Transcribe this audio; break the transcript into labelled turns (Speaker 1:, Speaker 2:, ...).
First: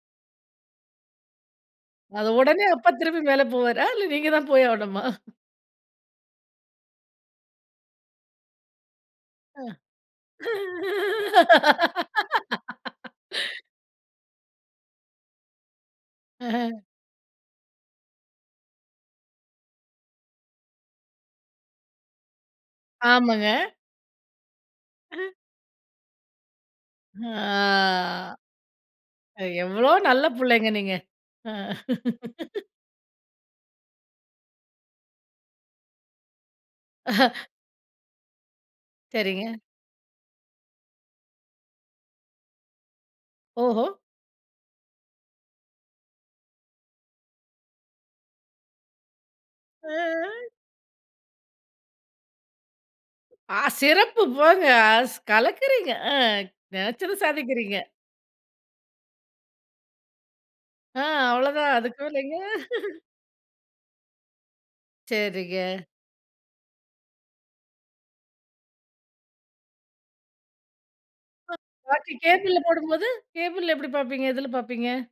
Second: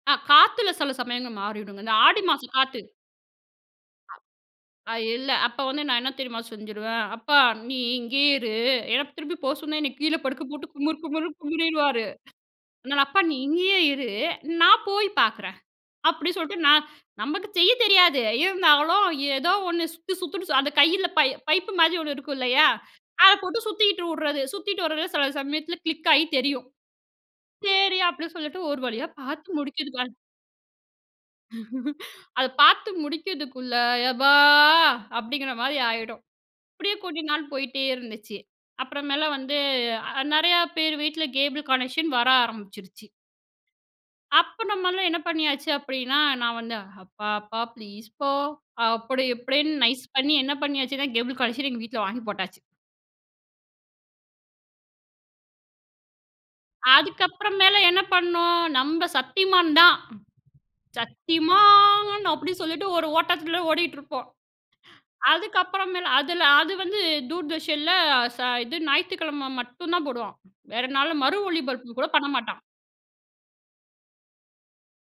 Speaker 1: அ காத்துல சில சமயங்கள் மாறிடுங்க இந்த ஆடி
Speaker 2: அது
Speaker 1: மாசம்
Speaker 2: உடனே
Speaker 1: காத்து.
Speaker 2: அப்பா திருப்பி மேல போவாரா, இல்ல நீங்க தான் போய்
Speaker 1: அ
Speaker 2: ஆவணுமா?
Speaker 1: இல்ல அப்ப வந்து நான் என்ன தெரியுமா செஞ்சுருவேன். அப்பா நீ இங்கேயே இரு ஏன்னா திருப்பி போ
Speaker 2: ஆ.
Speaker 1: சொன்னா என்ன கீழே படுக்க போட்டு குமறு குமுறுன்னு குமறிடுவாரு, அதனால அப்பா நீ இங்கேயே இரு நான் போய் பார்க்குறேன். அப்டி சொல்ட்டு
Speaker 2: அஹன்.
Speaker 1: நான் நமக்கு செய்ய தெரியாது இருந்தாலும் ஏதோ ஒண்ணு சுத்து சுத்துனு சு அந்த கையில பை பைப்பு மாரி ஒண்ணு இருக்குல்லையா, அத
Speaker 2: ஆமாங்க.
Speaker 1: போட்டு சுத்திட்டு வுடறது சுத்திட்டு வருது சில சமயத்தில கிளிக்காயி தெரியும். செரி
Speaker 2: ஆ.
Speaker 1: அப்டின்னு சொல்லிட்டு ஒரு வழியா பாத்து
Speaker 2: எவ்வளோ
Speaker 1: முடிக்கிதுக.
Speaker 2: நல்ல புள்ளைங்க நீங்க. அ
Speaker 1: அத பாத்து முடிக்கிறதுக்குள்ள எபா அப்டிங்கிற மாரி ஆயிடும். அப்டியே கொஞ்ச நாள் போயிட்டே இருந்துச்சு, அப்புறமேல
Speaker 2: சேரிங்க.
Speaker 1: வந்து அ நறையா பேரு வீட்டில கேபிள் கனெக்ஷன் வர ஆரம்பிச்சுருச்சு.
Speaker 2: ஓஹோ!
Speaker 1: அப்ப நம்மலாம் என்ன பண்ணியாச்சு அப்டின்னா நான் வந்து அப்பா அப்பா ப்ளீஸ்ப்பா அப்டி இப்டின்னு நைஸ் பண்ணி
Speaker 2: அ.
Speaker 1: என்ன பண்ணியாச்சுன்னா கேபிள் கனெக்க்ஷன் எங்க வீட்ல வாங்கி போட்டாச்சு.
Speaker 2: ஆ, சிறப்பு போங்க அஸ் கலக்குறீங்க அ நெனைச்சத
Speaker 1: அதுக்கப்புறம் மேல
Speaker 2: சாதிக்கிறீங்க.
Speaker 1: என்ன பண்ணோம் நம்ப சத்திமான் தான்.
Speaker 2: ஆ அவ்வளவுதான்
Speaker 1: சத்திமான்
Speaker 2: அதுக்குமேலங்க.
Speaker 1: அப்டின்னு சொல்லிட்டு ஒரு ஓட்டத்தில ஓடிகிட்டிருப்போம்.
Speaker 2: சேரிங்க.
Speaker 1: அதுக்கப்புறம் மேல் அதில அது வந்து தூர்தர்ஷனில, ச இது ஞாயித்திக்கிழம மட்டும் தான் போடுவான். வேற நாள்ல மறு
Speaker 2: [unintelligible]
Speaker 1: ஒலிபரப்பு கூட
Speaker 2: பாக்கி
Speaker 1: பண்ண
Speaker 2: கேபிள்ல
Speaker 1: மாட்டான்.
Speaker 2: போடும்போது, கேபிள்ல எப்டி பார்ப்பீங்க எதில பார்ப்பீங்க?